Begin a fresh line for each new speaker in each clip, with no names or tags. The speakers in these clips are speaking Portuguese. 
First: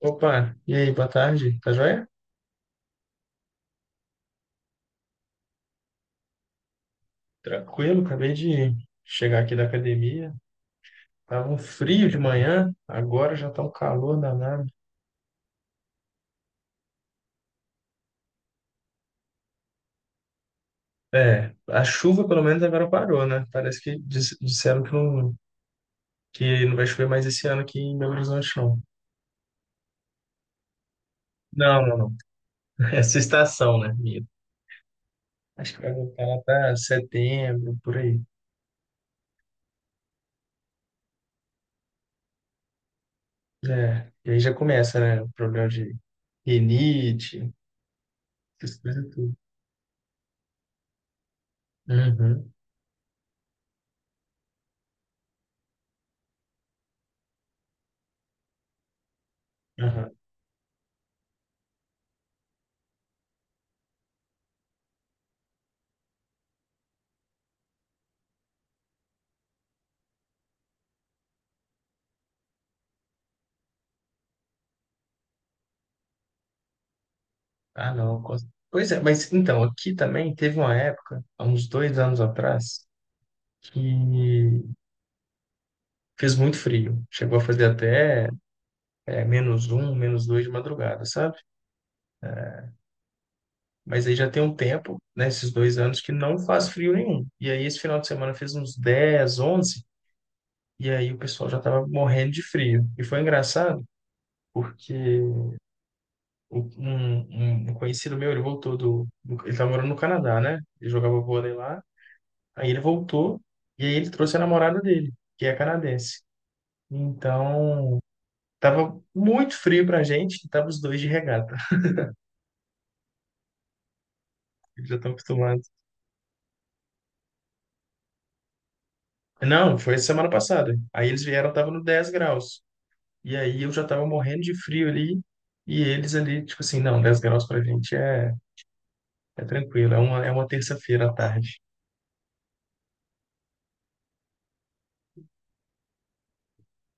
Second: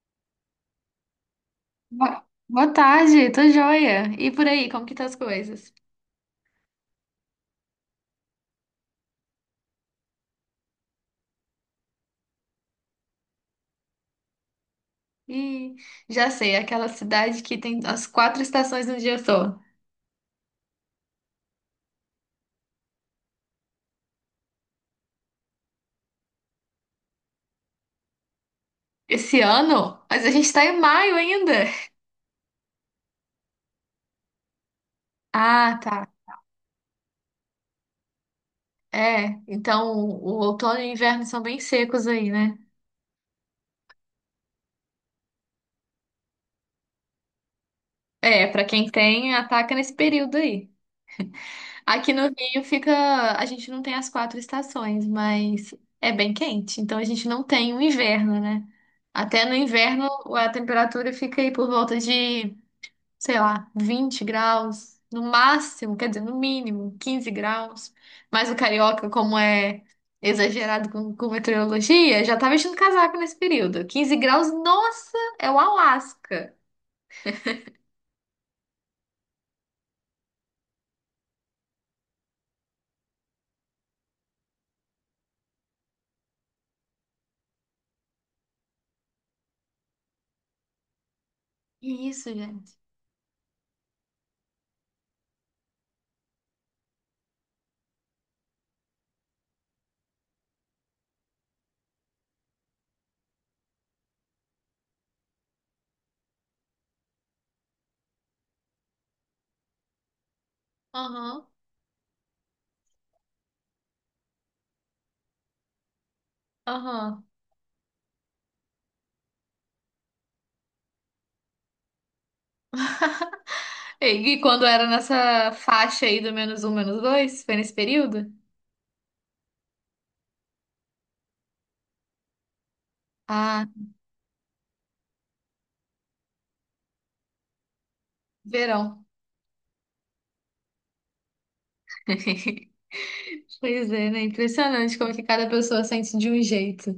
Opa, e aí, boa tarde, tá joia?
Boa tarde, tô joia. E por aí, como que tá as coisas?
Tranquilo, acabei de chegar aqui da academia. Tava um frio de manhã, agora já tá um calor danado.
Ih, já sei, é aquela cidade que tem as quatro estações no dia só.
É, a chuva pelo menos agora parou, né? Parece que disseram que não vai chover mais esse ano aqui em Belo Horizonte, não.
Esse ano? Mas a gente tá em maio ainda.
Não, não, não. Essa estação, né, minha? Acho
Ah,
que vai
tá.
voltar lá para setembro, por aí.
É, então o outono e o inverno são bem secos aí, né?
É, e aí já começa, né? O problema de rinite,
É, pra
essas
quem
coisas
tem,
tudo.
ataca nesse período aí. Aqui no
Uhum.
Rio fica. A gente não tem as quatro estações, mas é bem quente. Então a gente não tem o inverno, né? Até no inverno
Aham.
a temperatura fica aí por volta de, sei lá, 20 graus. No máximo, quer dizer, no mínimo, 15 graus. Mas o carioca, como é exagerado com meteorologia, já tá vestindo casaco nesse período. 15 graus, nossa, é o Alasca.
Ah, não. Pois é, mas então, aqui também teve uma época, há uns 2 anos atrás, que fez muito frio. Chegou a fazer até menos um, menos dois de madrugada, sabe?
Isso, gente?
Mas aí já tem um tempo, né, esses 2 anos, que não faz frio nenhum. E aí esse final de semana fez uns 10, 11, e aí o pessoal já tava morrendo de frio. E foi engraçado, porque o- um, um conhecido meu, ele voltou ele tá morando no Canadá, né? Ele jogava
Aham,
vôlei lá. Aí ele voltou e aí ele trouxe a namorada dele, que é canadense.
aham.
Então, tava muito frio pra gente, e tava os dois de regata.
E quando era
Eles já estão
nessa
acostumados.
faixa aí do menos um, menos dois? Foi nesse período?
Não, foi semana passada. Aí eles vieram, tava no 10 graus. E aí
Ah,
eu já tava morrendo de frio ali. E eles ali, tipo assim, não, 10 graus pra gente é,
verão.
é tranquilo, é uma terça-feira à tarde.
Pois é, né? Impressionante como que cada pessoa sente de um jeito.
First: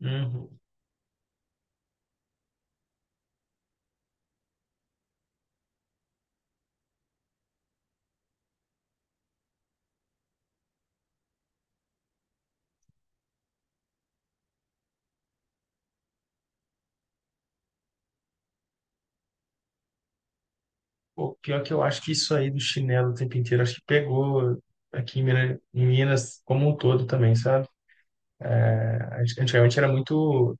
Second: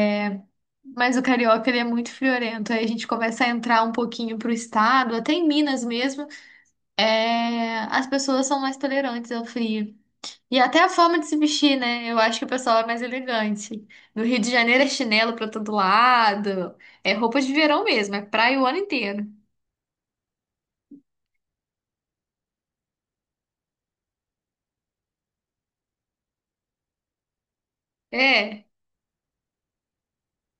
Uhum.
Mas o carioca, ele é muito friorento. Aí a gente começa a entrar um pouquinho pro estado, até em Minas mesmo, é... as pessoas são mais tolerantes ao frio. E até a forma de se vestir, né? Eu acho que o pessoal é mais elegante. No Rio de Janeiro é chinelo pra todo lado, é roupa de verão mesmo, é praia o ano inteiro.
Pô, pior que eu acho que isso aí do chinelo o tempo inteiro, acho que pegou aqui em Minas como um todo também, sabe?
É.
Antigamente era muito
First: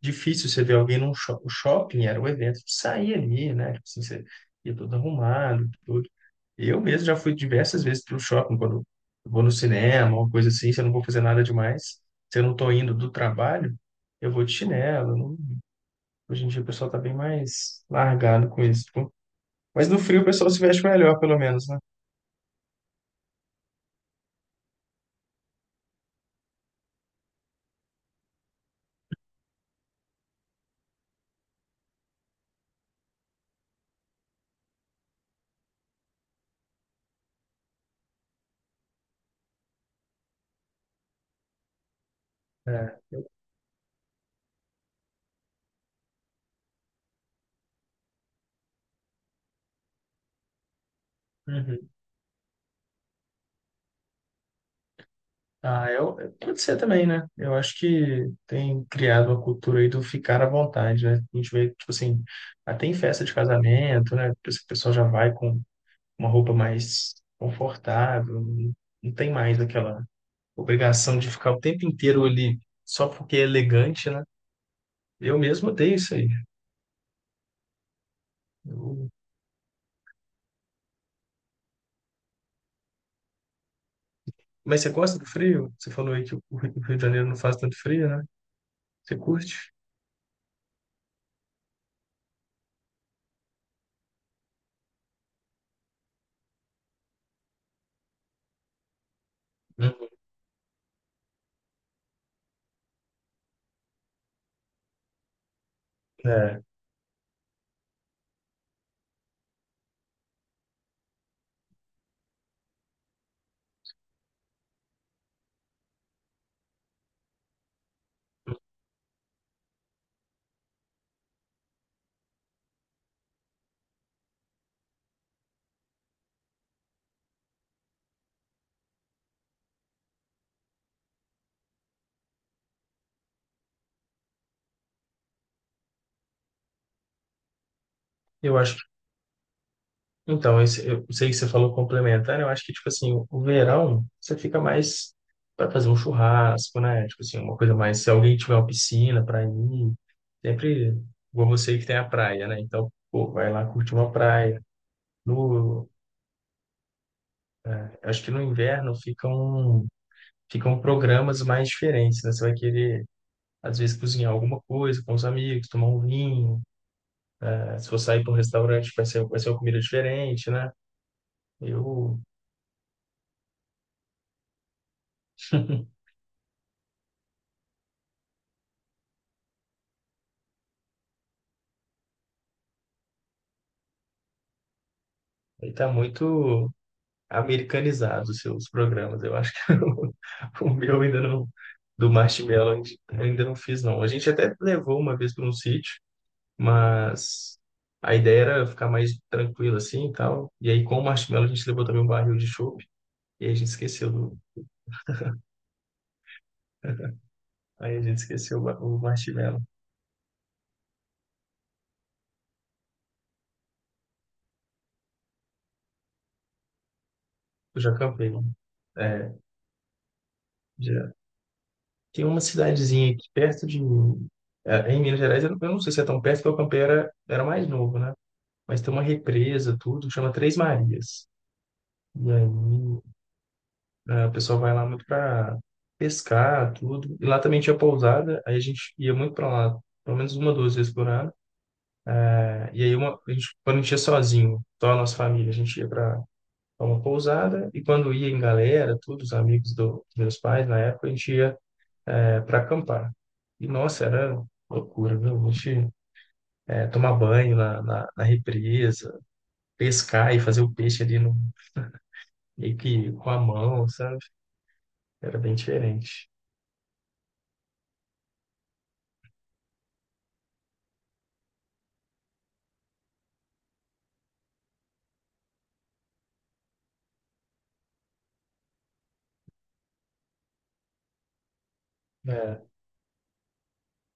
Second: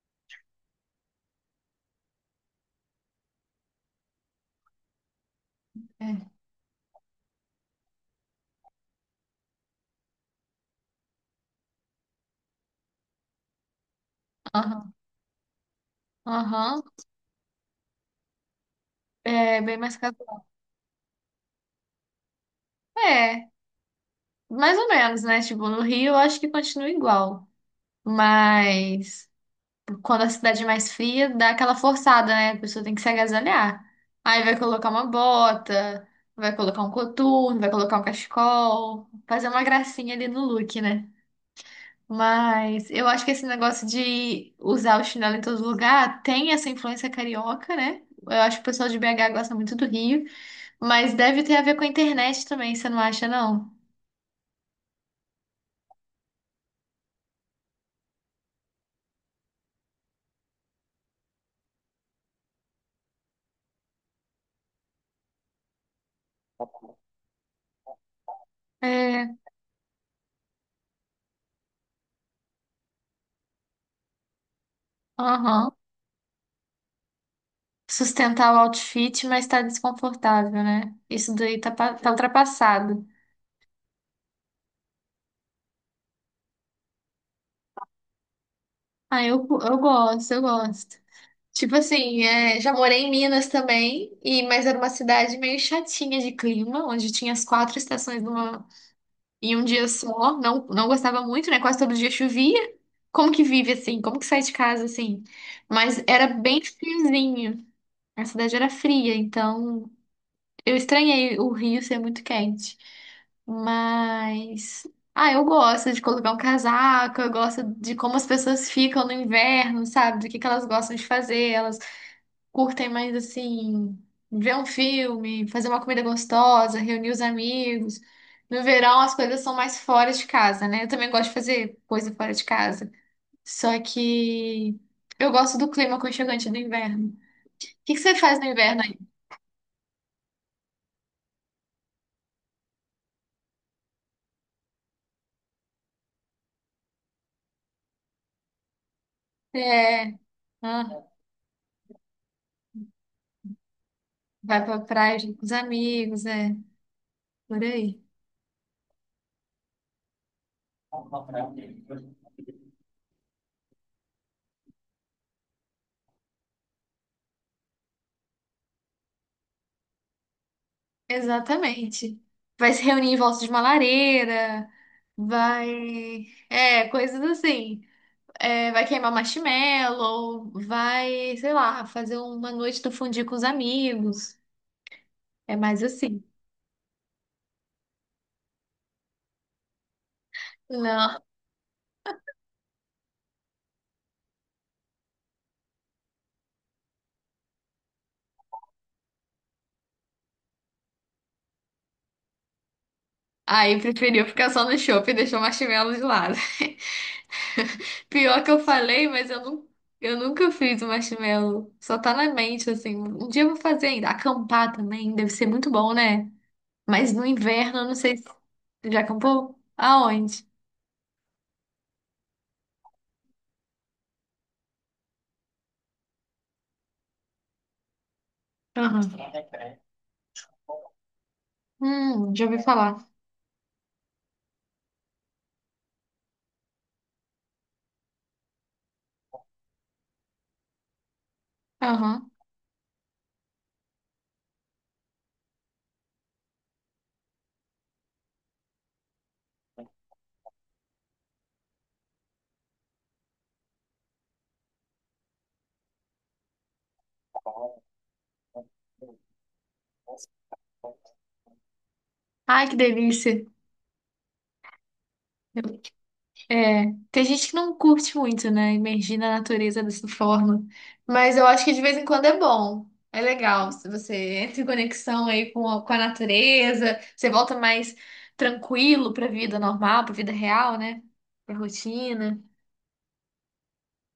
difícil você ver alguém num shopping. O shopping era o evento de sair ali, né? Tipo assim, você ia todo arrumado, tudo.
É.
Eu mesmo já fui diversas vezes para o shopping, quando eu vou no cinema, uma coisa assim, se eu não vou fazer nada demais, se eu não estou indo do trabalho, eu vou de
Aham.
chinelo. Hoje em dia o
Aham,
pessoal tá bem mais largado com isso, tipo.
é bem
Mas
mais
no
caro.
frio o pessoal se veste melhor, pelo menos, né?
É, mais ou menos, né? Tipo, no Rio eu acho que continua igual. Mas quando a cidade é mais fria, dá aquela forçada, né? A pessoa tem que se agasalhar. Aí vai colocar uma bota, vai colocar um coturno, vai colocar um cachecol, fazer uma gracinha ali no look, né? Mas
É.
eu acho que esse negócio de usar o chinelo em todo lugar tem essa influência carioca, né? Eu acho que o pessoal de BH gosta muito do Rio. Mas deve ter a ver com a
Uhum.
internet também, você não acha, não?
Ah, eu, pode ser também, né? Eu acho que tem criado uma cultura aí do ficar à vontade, né? A gente vê, tipo assim, até em festa de casamento, né? Esse pessoal já vai com uma roupa mais confortável, não
É,
tem mais aquela obrigação de ficar o tempo inteiro ali só porque é elegante, né? Eu mesmo
aham.
odeio isso aí.
Sustentar o
Eu-
outfit, mas tá desconfortável, né? Isso daí tá, tá ultrapassado.
Mas você gosta do frio? Você falou aí que o Rio de Janeiro não faz tanto frio, né? Você
Ah, eu,
curte?
eu gosto, eu gosto. Tipo assim, é, já morei em Minas também, e mas era uma cidade meio chatinha de clima, onde tinha as quatro estações em um dia
Uhum.
só. Não, não gostava muito, né? Quase todo dia chovia. Como que vive assim? Como que sai de casa assim? Mas era bem
É,
friozinho. A cidade era fria, então. Eu estranhei o Rio ser muito quente, mas ah, eu gosto de colocar um casaco, eu gosto de como as pessoas ficam no inverno, sabe? Do que elas gostam de fazer, elas curtem mais assim, ver um filme, fazer uma comida gostosa, reunir os amigos. No verão as coisas são mais fora de casa, né? Eu também gosto de fazer coisa fora de casa. Só que eu gosto do clima aconchegante do inverno. O que que você faz no
eu acho.
inverno aí?
Então, esse, eu sei que você falou complementar, eu acho que, tipo assim, o verão, você fica mais para fazer um churrasco, né? Tipo assim, uma coisa mais. Se alguém tiver uma piscina para ir,
É.
sempre igual você que tem a praia, né? Então, pô, vai lá curtir uma praia.
Vai pra praia junto com os
No,
amigos, é. Por aí.
acho que no inverno ficam, ficam programas mais diferentes, né? Você vai querer, às vezes, cozinhar alguma coisa com os amigos, tomar um vinho, né? Se for sair para um restaurante, vai ser uma comida diferente, né? Eu.
Exatamente. Vai se reunir em volta de uma lareira, vai. É, coisas assim. É, vai queimar marshmallow, vai, sei lá, fazer uma noite do fundir com os amigos. É
Aí
mais
tá
assim.
muito americanizado os seus programas. Eu acho que o meu ainda
Não.
não, do Marshmallow, eu ainda não fiz, não. A gente até levou uma vez para um sítio, mas a ideia era ficar mais tranquilo assim e tal. E aí, com o Marshmallow, a gente levou também um barril de chopp, e aí a gente
Aí
esqueceu
preferiu
do.
ficar só no shopping e deixou o marshmallow de lado.
Aí a gente
Pior que eu
esqueceu o
falei, mas eu
Marshmallow.
não, eu nunca fiz o marshmallow. Só tá na mente, assim. Um dia eu vou fazer ainda. Acampar também deve ser muito bom, né? Mas no inverno,
Eu
eu
já
não sei se.
campei, né?
Já
É,
acampou? Aonde?
já. Tem uma cidadezinha aqui perto de mim. É, em Minas Gerais, eu não sei se é tão perto, porque o campei era mais novo, né? Mas tem uma
Aham.
represa, tudo, que chama Três Marias. E
Já
aí
ouvi falar.
a pessoa vai lá muito para pescar, tudo. E lá também tinha pousada, aí a gente ia muito para lá, pelo menos uma, duas vezes por ano.
Aham.
É. E aí a gente, quando a gente ia sozinho, só a nossa família, a gente ia para uma pousada e quando ia em galera, todos os amigos do, dos meus pais na época, a gente ia para acampar. E nossa, era loucura, viu? A gente é, tomar banho na represa, pescar e fazer o peixe ali no,
Ai, que
meio que com
delícia.
a mão, sabe? Era bem
Eu-
diferente.
é, tem gente que não curte muito, né? Imergir na natureza dessa forma. Mas eu acho que de vez em quando é bom. É legal. Se você entra em conexão aí com a natureza, você volta mais tranquilo pra vida normal, pra vida real, né? Pra rotina.
É.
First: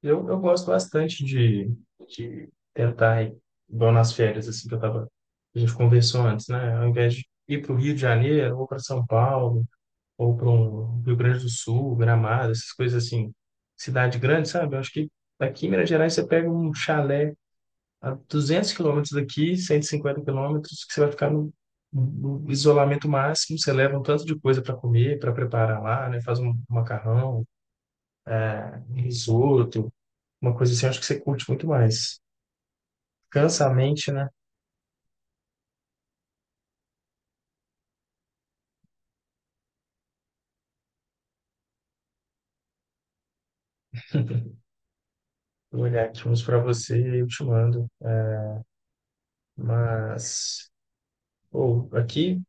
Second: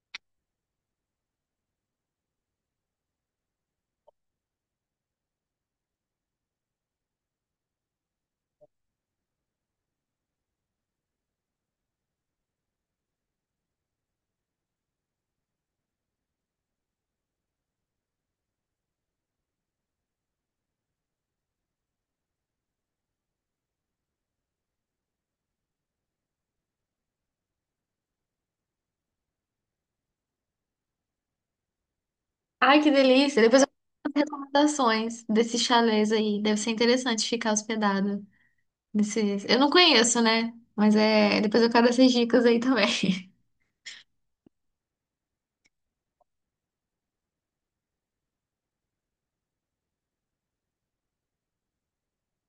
Eu gosto bastante de tentar ir, igual nas férias, assim, que eu tava, a gente conversou antes, né? Ao invés de ir para o Rio de Janeiro, ou para São Paulo, ou para um Rio Grande do Sul, Gramado, essas coisas assim, cidade grande, sabe? Eu acho que aqui em Minas Gerais você pega um chalé a 200 km daqui, 150 km, que você vai ficar no, no isolamento máximo, você leva um tanto de coisa para comer, para preparar lá, né? Faz um macarrão, um risoto, uma coisa assim, eu acho que você curte muito mais.
Ai, que delícia. Depois
Cansa
eu
a mente,
vou fazer
né?
as recomendações desses chalés aí. Deve ser interessante ficar hospedado. Desses... Eu não conheço, né? Mas é. Depois eu quero essas dicas aí também.
Eu vou olhar aqui uns para você e eu te mando. Mas, ou aqui,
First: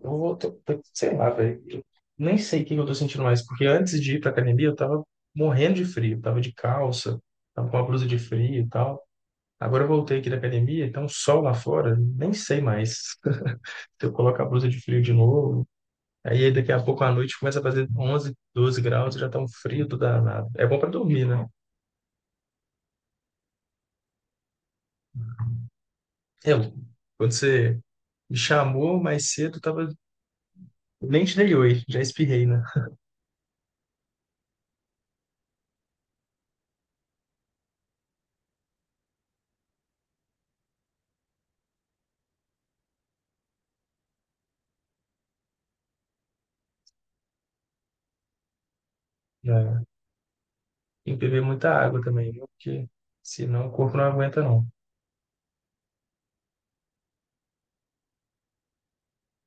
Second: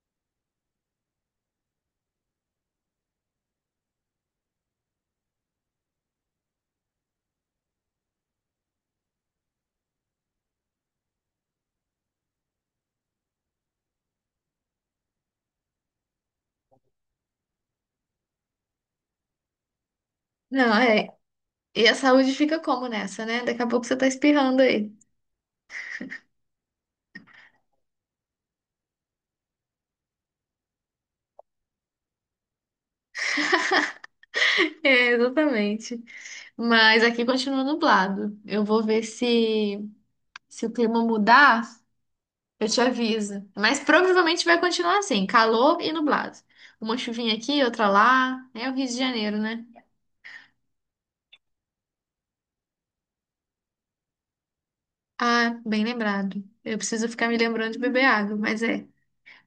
eu vou, sei lá, velho. Eu nem sei o que que eu tô sentindo mais, porque antes de ir pra academia eu tava morrendo de frio, tava de calça, tava com uma blusa de frio e tal. Agora eu voltei aqui da academia, então um sol lá fora, nem sei mais. Se eu coloco a blusa de frio de novo, aí daqui a pouco à noite começa a fazer 11, 12 graus, já tá um frio do danado. É
Não,
bom pra
é.
dormir, né?
E a saúde fica como nessa, né? Daqui a pouco você tá espirrando aí.
Eu, quando você me chamou mais cedo, tava. Nem te dei oi, já espirrei, né?
É, exatamente. Mas aqui continua nublado. Eu vou ver se o clima mudar, eu te aviso. Mas provavelmente vai continuar assim, calor e nublado. Uma chuvinha aqui, outra lá. É o Rio de Janeiro, né?
É, tem que beber muita água também, viu? Porque senão o corpo não aguenta, não.
Ah, bem lembrado. Eu preciso ficar me lembrando de beber água, mas é.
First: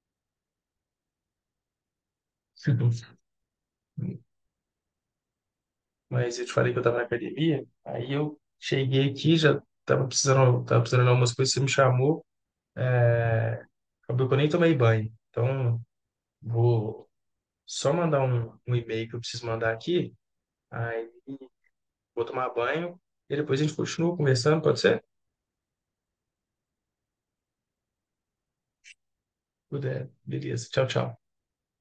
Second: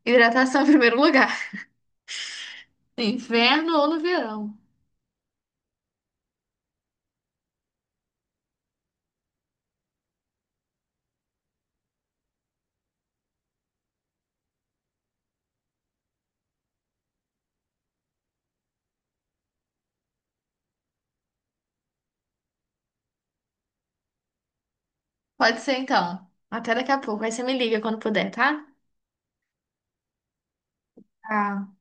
Hidratação em primeiro lugar. Inverno ou no verão.
Mas eu te falei que eu tava na academia, aí eu cheguei aqui, já tava precisando de algumas coisas, você me chamou, acabou que eu nem tomei banho. Então, vou só mandar um e-mail que eu preciso mandar aqui, aí vou tomar banho e depois a gente continua conversando, pode ser?
Pode ser então. Até daqui a pouco. Aí você me liga quando puder, tá?
Puder. Beleza, tchau, tchau.
Tá.